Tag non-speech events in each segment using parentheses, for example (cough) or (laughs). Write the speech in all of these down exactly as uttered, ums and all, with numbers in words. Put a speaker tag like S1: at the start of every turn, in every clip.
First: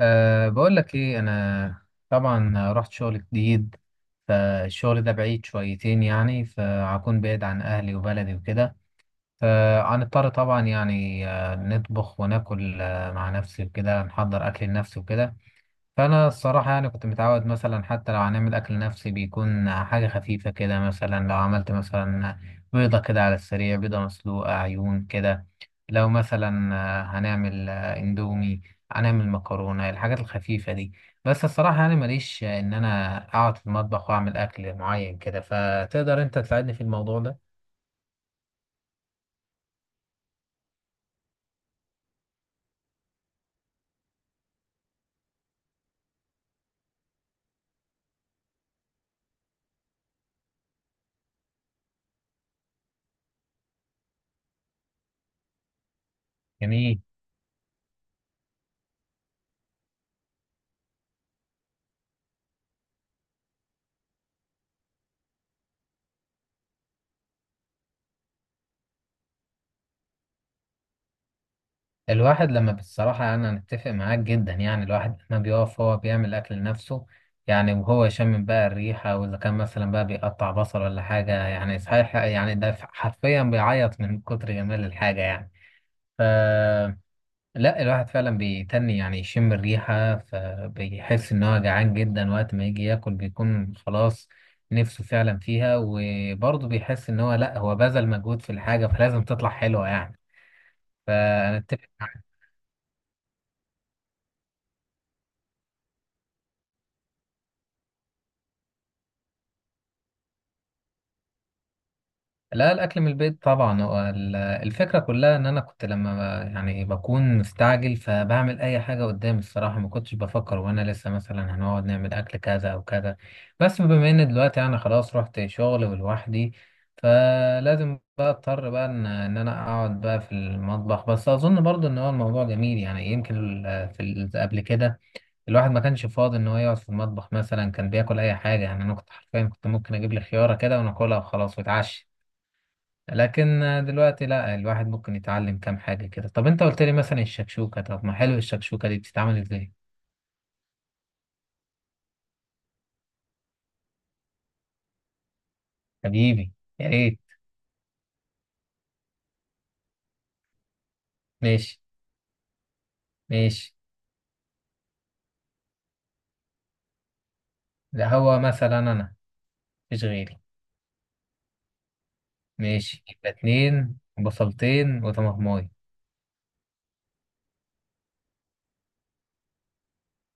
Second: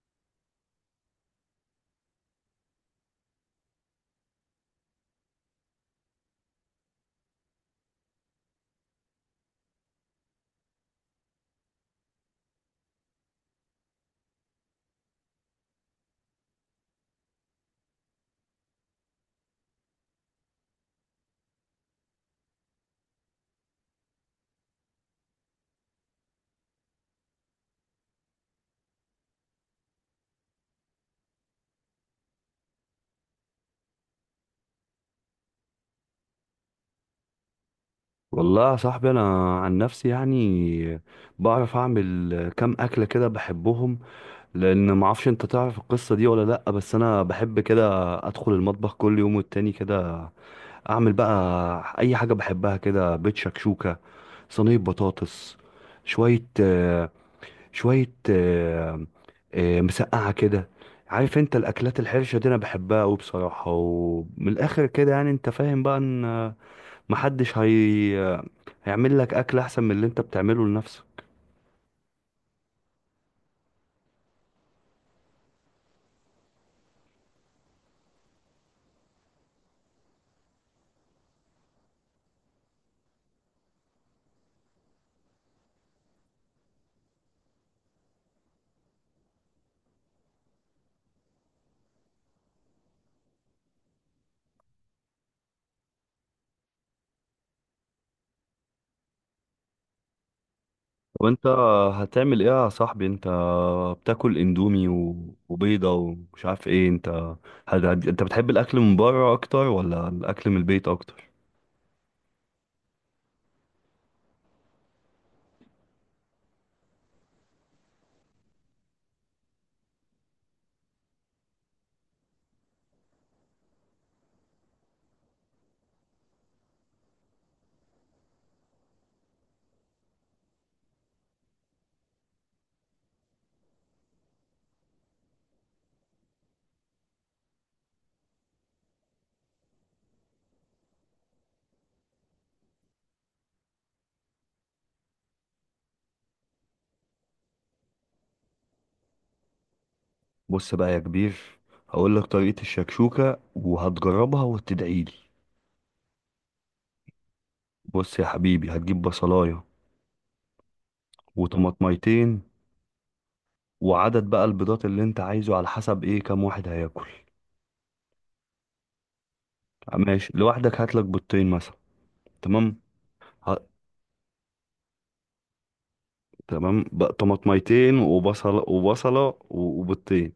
S1: أه بقول لك ايه انا، طبعا رحت شغل جديد. فالشغل ده بعيد شويتين يعني، فهكون بعيد عن اهلي وبلدي وكده. فهنضطر طبعا يعني آه، نطبخ وناكل آه، مع نفسي وكده، نحضر اكل لنفسي وكده. فأنا الصراحة يعني كنت متعود مثلا حتى لو هنعمل أكل نفسي بيكون حاجة خفيفة كده. مثلا لو عملت مثلا بيضة كده على السريع، بيضة مسلوقة عيون كده. لو مثلا آه، هنعمل آه، اندومي، هنعمل مكرونة، الحاجات الخفيفة دي. بس الصراحة يعني ماليش آه، إن أنا أقعد في المطبخ وأعمل أكل معين كده، فتقدر أنت تساعدني في الموضوع ده؟
S2: والله يا صاحبي، انا عن نفسي يعني بعرف اعمل كام اكله كده بحبهم. لان ما اعرفش انت تعرف القصه دي ولا لا، بس انا بحب كده ادخل المطبخ كل يوم والتاني كده، اعمل بقى اي حاجه بحبها كده. بيت شكشوكه، صينيه بطاطس، شويه
S1: جميل.
S2: آه، شويه آه، آه، مسقعه كده. عارف انت الاكلات الحرشه دي انا بحبها قوي بصراحه، ومن الاخر كده يعني انت فاهم بقى ان محدش هي... هيعمل لك اكل احسن من اللي انت بتعمله لنفسك.
S1: الواحد لما، بصراحة أنا أتفق معاك جدا، يعني الواحد لما بيقف هو بيعمل أكل لنفسه يعني، وهو يشم بقى الريحة، وإذا كان مثلا بقى بيقطع بصل ولا حاجة يعني صحيح، يعني ده حرفيا بيعيط من كتر جمال الحاجة يعني. ف لا، الواحد فعلا بيتني يعني يشم الريحة، فبيحس إن هو جعان جدا، وقت ما يجي ياكل بيكون خلاص نفسه فعلا فيها، وبرضه بيحس إن هو، لا هو بذل مجهود في الحاجة فلازم تطلع حلوة يعني.
S2: وانت
S1: فأنا أتفق.
S2: هتعمل ايه يا صاحبي؟ انت بتاكل اندومي و... وبيضة ومش عارف ايه. انت هت... هت- انت بتحب الاكل من بره اكتر ولا الاكل من البيت اكتر؟
S1: لا، الأكل من البيت طبعا. هو ال- الفكرة كلها إن أنا كنت لما ب- يعني بكون مستعجل، فبعمل أي حاجة قدامي الصراحة. ما كنتش بفكر وأنا لسه مثلا هنقعد نعمل أكل كذا أو كذا. بس بما إن دلوقتي أنا خلاص رحت شغل ولوحدي، فلازم بقى أضطر بقى إن إن أنا أقعد بقى في المطبخ. بس أظن برضو إن هو الموضوع جميل يعني، يمكن ال- في ال- قبل كده الواحد ما كانش فاضي إن هو يقعد في المطبخ. مثلا كان بياكل أي حاجة يعني، أنا كنت حرفيا كنت ممكن أجيب لي خيارة كده وناكلها وخلاص وأتعشى. لكن دلوقتي لا، الواحد ممكن يتعلم كام حاجة كده. طب انت قلت لي مثلا الشكشوكة، طب ما حلو، الشكشوكة دي بتتعمل ازاي؟
S2: بص بقى يا كبير، هقول لك طريقة الشكشوكة وهتجربها وتدعيلي.
S1: حبيبي، يا ريت.
S2: بص يا حبيبي، هتجيب بصلاية
S1: ماشي
S2: وطماطميتين،
S1: ماشي.
S2: وعدد بقى البيضات اللي انت عايزه على حسب ايه كام واحد هياكل.
S1: ده هو مثلا انا، مفيش
S2: ماشي،
S1: غيري.
S2: لوحدك هاتلك بيضتين مثلا. تمام،
S1: ماشي، يبقى اتنين، بصلتين وطماطماية.
S2: تمام. ب- طماطميتين وبصل وبصلة و- وبيضتين،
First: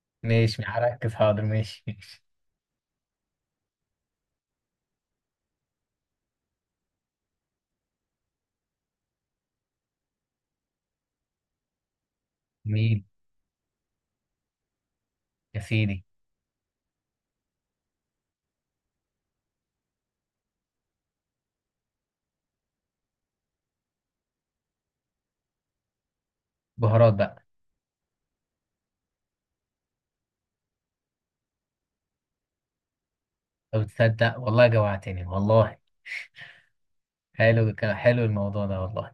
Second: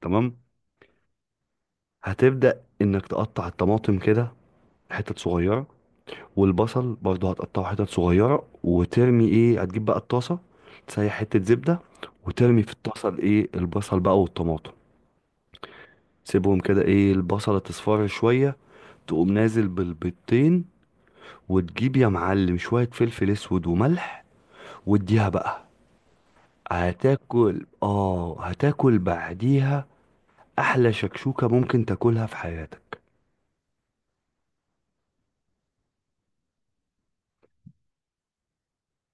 S2: تمام.
S1: ماشي هركز، حاضر، ماشي ماشي.
S2: هتبدأ انك تقطع الطماطم كده حتت صغيرة، والبصل برضه هتقطعه حتت صغيرة، وترمي ايه، هتجيب بقى الطاسة، تسيح حتة زبدة وترمي في
S1: جميل،
S2: الطاسة الايه البصل بقى والطماطم.
S1: يا سيدي.
S2: سيبهم كده ايه البصلة تصفر شوية، تقوم نازل بالبيضتين، وتجيب يا معلم شوية فلفل اسود وملح، واديها بقى.
S1: بهارات بقى.
S2: هتاكل اه، هتاكل بعديها احلى شكشوكة ممكن تاكلها في حياتك.
S1: طب تصدق والله جوعتني والله. حلو الك- حلو الموضوع ده والله.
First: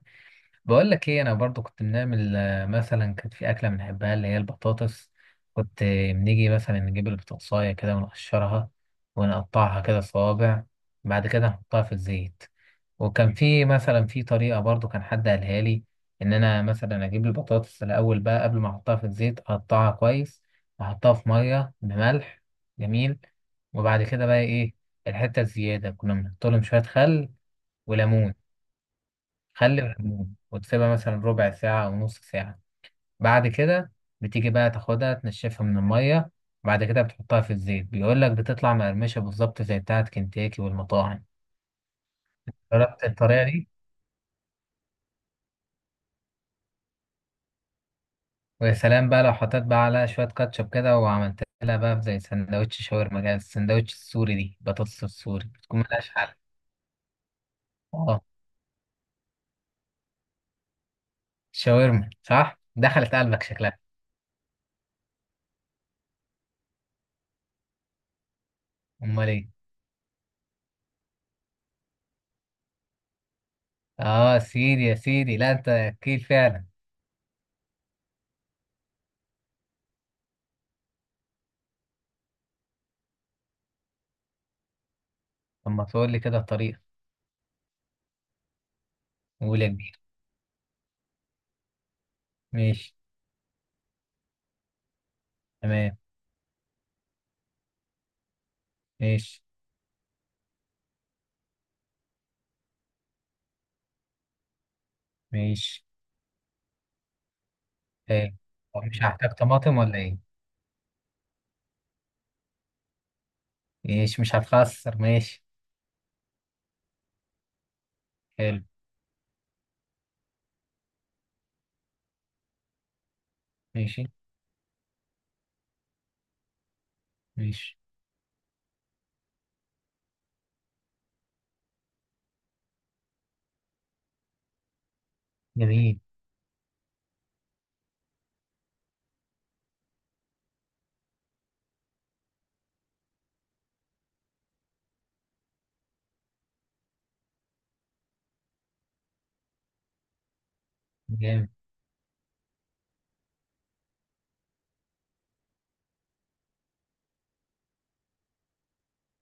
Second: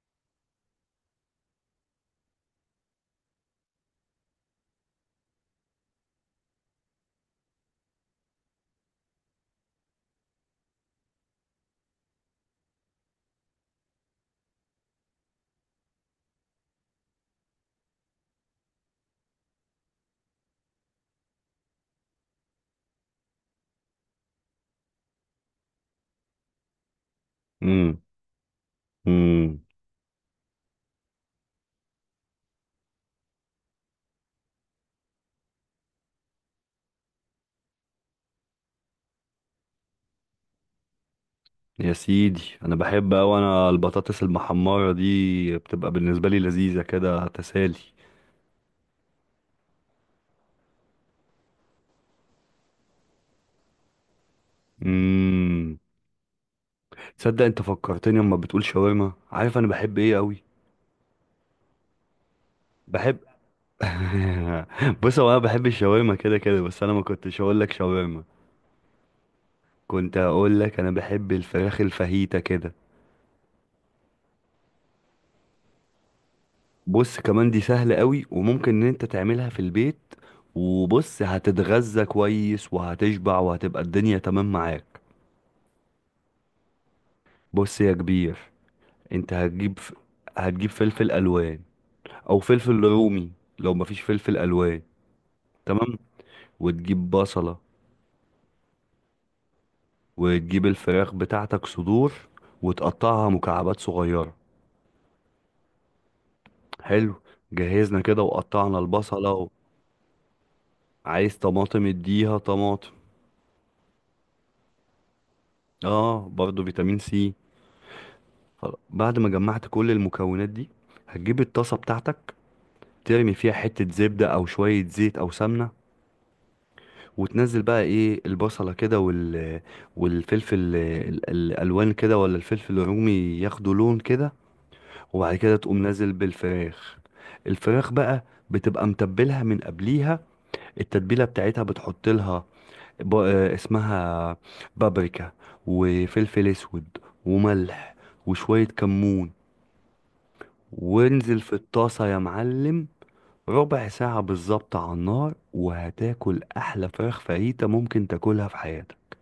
S1: بقول لك ايه، انا برضو كنت بنعمل آه، مثلا كانت في اكله بنحبها اللي هي البطاطس. كنت آه، بنيجي مثلا نجيب البطاطسايه كده ونقشرها، ونقطعها كده صوابع، بعد كده نحطها في الزيت. وكان في مثلا في طريقه برضو كان حد قالها لي، ان انا مثلا اجيب البطاطس الاول بقى قبل ما احطها في الزيت، اقطعها كويس واحطها في ميه بملح. جميل. وبعد كده بقى ايه، الحته الزياده كنا بنحط لهم شويه خل
S2: امم
S1: وليمون.
S2: امم
S1: خلي بالليمون، وتسيبها مثلا ربع ساعة أو نص ساعة. بعد كده بتيجي بقى تاخدها تنشفها من المية، بعد كده بتحطها في الزيت، بيقول لك بتطلع مقرمشة بالظبط زي بتاعة كنتاكي والمطاعم.
S2: يا سيدي، انا
S1: جربت
S2: بحب اوي،
S1: الطريقة دي،
S2: انا البطاطس المحمرة دي بتبقى بالنسبة لي لذيذة كده تسالي.
S1: ويا سلام بقى لو حطيت بقى عليها شوية كاتشب كده، وعملت لها بقى زي سندوتش شاورما كده، السندوتش السوري دي، بطاطس السوري
S2: امم
S1: بتكون ملهاش حل.
S2: تصدق، انت فكرتني
S1: اه
S2: اما بتقول شاورما، عارف انا بحب ايه قوي؟
S1: شاورما، صح، دخلت
S2: بحب
S1: قلبك شكلها.
S2: (laughs) بص، هو انا بحب الشاورما كده كده، بس انا ما كنتش هقول لك شاورما.
S1: امال ايه؟
S2: كنت هقول لك انا بحب الفراخ الفاهيتا كده.
S1: اه سيدي يا سيدي، لا انت اكيد فعلا.
S2: بص كمان دي سهلة قوي، وممكن ان انت تعملها في البيت، وبص هتتغذى كويس وهتشبع وهتبقى الدنيا تمام معاك.
S1: طب ما تقول لي كده الطريقة.
S2: بص يا كبير، انت
S1: قول يا
S2: هتجيب ف...
S1: كبير.
S2: هتجيب فلفل الوان او فلفل
S1: ماشي.
S2: رومي لو مفيش فلفل الوان.
S1: تمام.
S2: تمام، وتجيب بصلة،
S1: ماشي
S2: وتجيب الفراخ بتاعتك صدور وتقطعها مكعبات صغيرة.
S1: ماشي.
S2: حلو، جهزنا كده
S1: حلو.
S2: وقطعنا
S1: هو مش هحتاج
S2: البصلة.
S1: طماطم ولا ايه؟
S2: عايز طماطم اديها طماطم،
S1: ماشي، مش هتخسر، ماشي.
S2: اه برضو فيتامين سي.
S1: حلو.
S2: خلاص. بعد ما جمعت كل المكونات دي، هتجيب الطاسة بتاعتك، ترمي فيها حتة
S1: ماشي
S2: زبدة أو شوية زيت أو سمنة، وتنزل
S1: ماشي.
S2: بقى إيه البصلة كده وال... والفلفل ال- ال- الألوان كده ولا الفلفل الرومي، ياخدوا لون كده، وبعد كده تقوم
S1: جميل.
S2: نازل بالفراخ. الفراخ بقى بتبقى متبلها من قبليها، التتبيلة بتاعتها بتحط لها ب... آه، اسمها بابريكا، وفلفل أسود، وملح، وشوية كمون، وانزل
S1: جامد.
S2: في الطاسة يا معلم. ربع ساعة بالظبط على النار، وهتاكل أحلى فراخ فاهيتا ممكن تاكلها في حياتك.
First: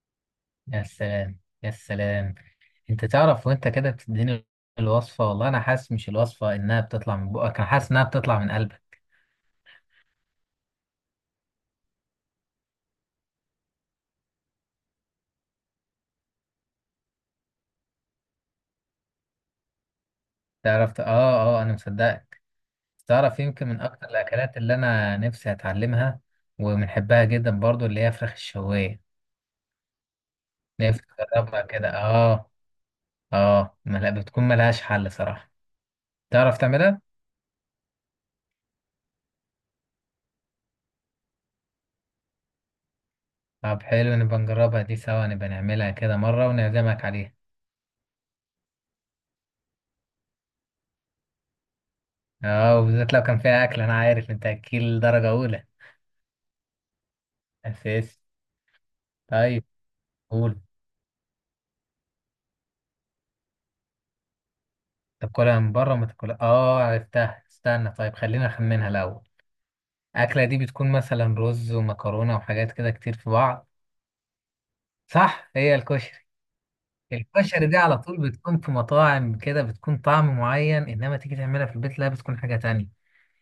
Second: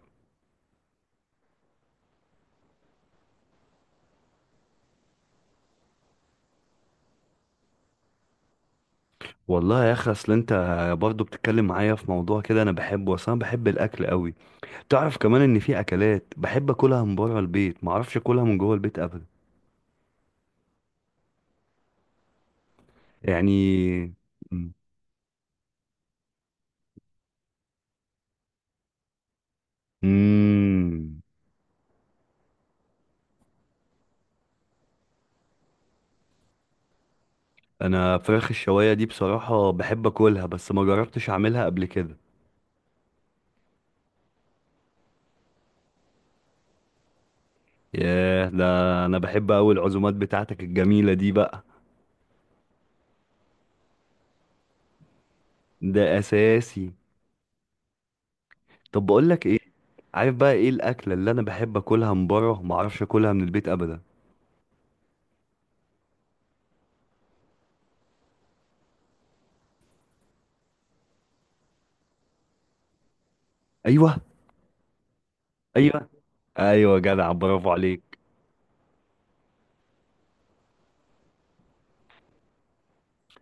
S1: يا سلام يا سلام. انت تعرف وانت كده بتديني الوصفة والله، انا حاسس مش الوصفة انها بتطلع من بقك، انا حاسس انها بتطلع من قلبك.
S2: والله يا أخي، أصل أنت برضه بتتكلم معايا في موضوع كده أنا بحبه، وأصل أنا بحب الأكل قوي. تعرف كمان إن في أكلات بحب أكلها من بره البيت معرفش أكلها من جوه البيت أبدا.
S1: تعرف ت- اه اه انا مصدقك. تعرف يمكن من اكتر
S2: يعني
S1: الاكلات اللي انا نفسي اتعلمها وبنحبها جدا برضو، اللي هي فراخ الشواية. نفسي
S2: مم.
S1: اجربها كده، اه. اه ملا بتكون ملهاش حل صراحة. تعرف تعملها؟
S2: أنا فراخ الشواية دي بصراحة بحب أكلها، بس ما جربتش أعملها قبل كده.
S1: طب حلو، نبقى نجربها دي سوا، نبقى نعملها كده مرة ونعزمك عليها.
S2: ياه، ده أنا بحب أوي العزومات بتاعتك الجميلة دي بقى.
S1: اه وبالذات لو كان فيها أكل، أنا عارف أنت أكيل درجة أولى.
S2: ده اساسي.
S1: أساسي.
S2: طب بقول لك ايه،
S1: طيب.
S2: عارف بقى
S1: قول
S2: ايه الاكله اللي انا بحب اكلها من بره ما اعرفش اكلها من البيت ابدا؟
S1: تاكلها من بره ما تاكلها. اه عرفتها، استنى طيب، خلينا نخمنها الأول. الأكلة دي بتكون مثلا رز ومكرونة وحاجات كده كتير في بعض.
S2: ايوه،
S1: صح، هي
S2: ايوه،
S1: الكشري.
S2: ايوه، جدع،
S1: الكشري
S2: برافو
S1: دي على طول
S2: عليك.
S1: بتكون في مطاعم كده، بتكون طعم معين، إنما تيجي تعملها في البيت لا، بتكون حاجة تانية.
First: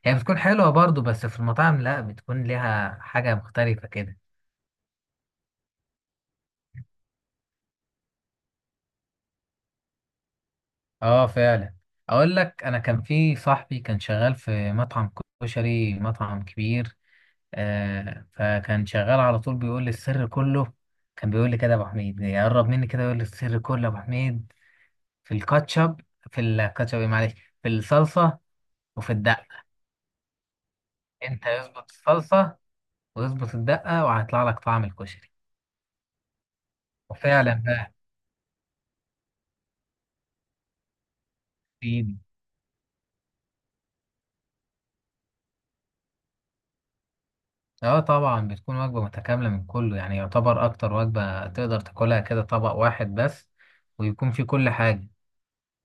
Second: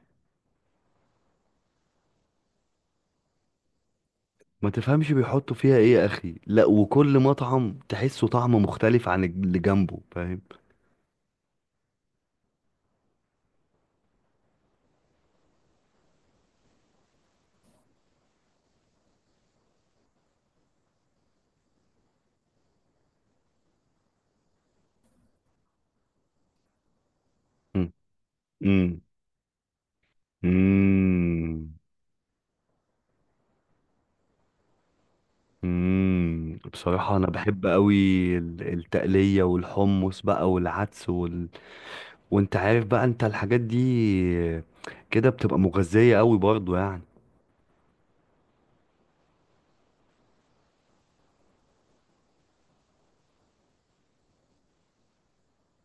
S1: هي بتكون حلوة برضو، بس في المطاعم لا، بتكون ليها حاجة مختلفة كده.
S2: ما تفهمش بيحطوا فيها ايه يا اخي، لا وكل مطعم تحسه طعم مختلف عن الج- اللي جنبه، فاهم.
S1: اه فعلا. اقول لك، انا كان في صاحبي كان شغال في مطعم كشري، مطعم كبير. آه فكان شغال على طول بيقول لي السر كله. كان بيقول لي كده يا ابو حميد، يقرب مني كده، يقول لي السر كله يا ابو حميد، في الكاتشب، في الكاتشب إيه معلش، في
S2: مم.
S1: الصلصة
S2: مم.
S1: وفي الدقة. انت
S2: مم.
S1: يظبط الصلصة ويظبط الدقة، وهيطلع لك طعم الكشري.
S2: مم. بصراحة أنا
S1: وفعلا
S2: بحب
S1: بقى.
S2: أوي ال- التقلية والحمص بقى والعدس وال...
S1: في.
S2: وأنت عارف بقى أنت الحاجات دي كده بتبقى مغذية أوي برضو يعني.
S1: اه طبعا بتكون وجبة متكاملة من كله، يعني يعتبر أكتر وجبة تقدر تاكلها كده طبق واحد بس، ويكون فيه كل حاجة.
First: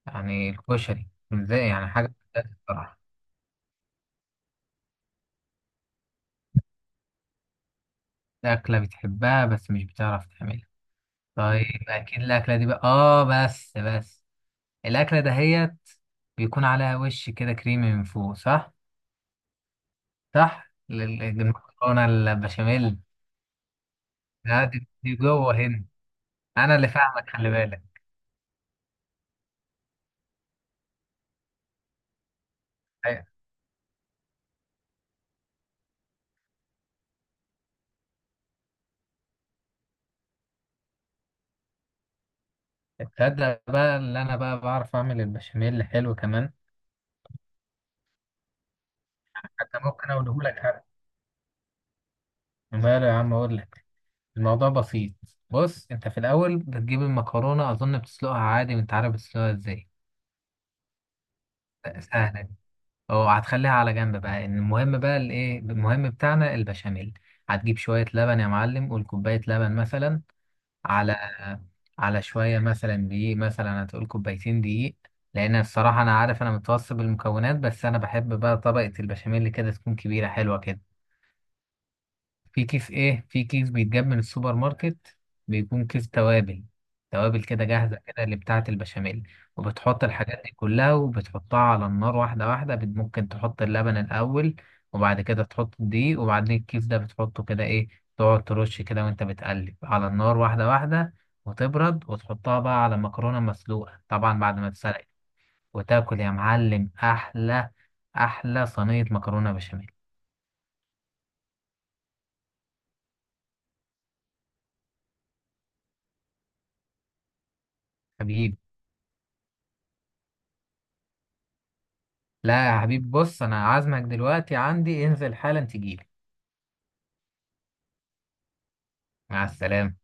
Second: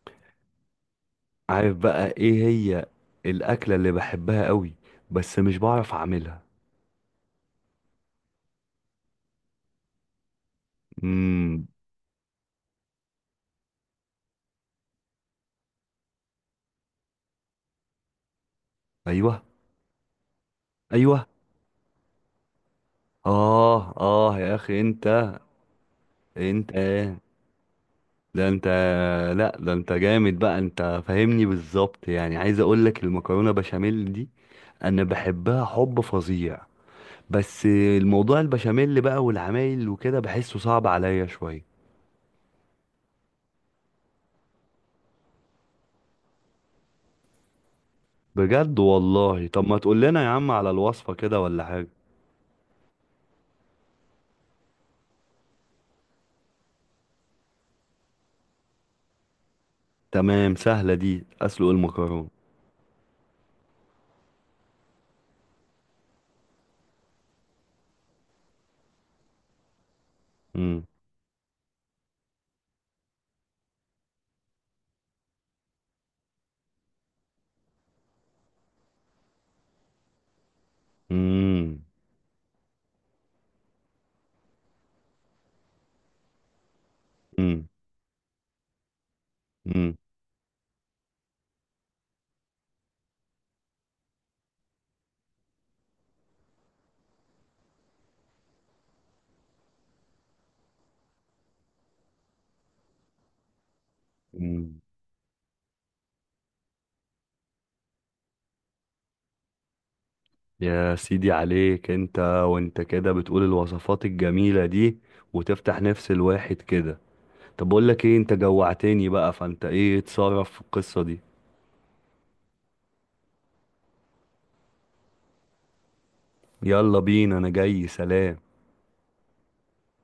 S1: يعني الكشري ازاي،
S2: عارف
S1: يعني
S2: بقى
S1: حاجة.
S2: ايه هي
S1: بصراحة.
S2: الاكله اللي بحبها قوي بس مش بعرف اعملها؟
S1: أكلة بتحبها بس مش بتعرف تعملها. طيب
S2: امم
S1: أكيد الأكلة دي بقى، اه بس بس. الأكلة دهيت بيكون عليها وش كده كريمي من فوق، صح؟
S2: ايوه،
S1: صح؟ لل-
S2: ايوه،
S1: المكرونة البشاميل.
S2: اه، اه يا
S1: لا،
S2: اخي،
S1: دي دي
S2: انت
S1: جوه هنا.
S2: انت
S1: أنا اللي فاهمك، خلي بالك.
S2: ده انت، لا ده انت جامد بقى، انت فاهمني بالظبط يعني. عايز اقول لك المكرونه بشاميل دي انا بحبها حب فظيع، بس الموضوع البشاميل بقى والعمايل وكده بحسه صعب عليا شويه.
S1: تصدق بقى اللي انا بقى بعرف اعمل البشاميل حلو كمان.
S2: بجد، والله طب ما
S1: حتى
S2: تقول
S1: ممكن
S2: لنا يا
S1: اقوله
S2: عم
S1: لك
S2: على
S1: حتى،
S2: الوصفه كده ولا حاجه.
S1: ماله يا عم اقول لك، الموضوع بسيط. بص، انت في الاول بتجيب المكرونه، اظن بتسلقها عادي وانت عارف بتسلقها ازاي،
S2: تمام، سهله دي اسلق المكرونه.
S1: سهله دي. اه هتخليها على جنب بقى، إن المهم بقى الايه، المهم بتاعنا البشاميل. هتجيب شويه لبن يا معلم، قول كوبايه لبن مثلا،
S2: مم.
S1: على على شوية مثلا دقيق، مثلا هتقول كوبايتين دقيق. لأن الصراحة أنا عارف أنا متوسط بالمكونات، بس أنا بحب بقى طبقة البشاميل كده تكون كبيرة حلوة كده.
S2: مم.
S1: في كيس ايه، في كيس بيتجاب من السوبر ماركت، بيكون كيس توابل، توابل كده
S2: مم.
S1: جاهزة كده اللي بتاعة البشاميل.
S2: مم.
S1: وبتحط الحاجات دي كلها وبتحطها على النار واحدة واحدة، بت- ممكن تحط اللبن الأول، وبعد كده تحط الدقيق، وبعدين الكيس ده بتحطه كده ايه، تقعد ترش كده وانت بتقلب على النار واحدة واحدة. وتبرد وتحطها بقى على مكرونة مسلوقة طبعا بعد ما
S2: مم.
S1: تسلقت، وتاكل يا معلم أحلى أحلى صينية مكرونة بشاميل.
S2: يا سيدي عليك، انت وانت كده بتقول الوصفات الجميلة دي وتفتح نفس الواحد كده. طب بقول لك ايه، انت
S1: حبيبي،
S2: جوعتني بقى، فانت ايه اتصرف في القصة دي.
S1: لا يا حبيب، بص انا عازمك دلوقتي عندي، انزل حالا تجيلي.
S2: يلا بينا، انا جاي، سلام.
S1: مع السلامة.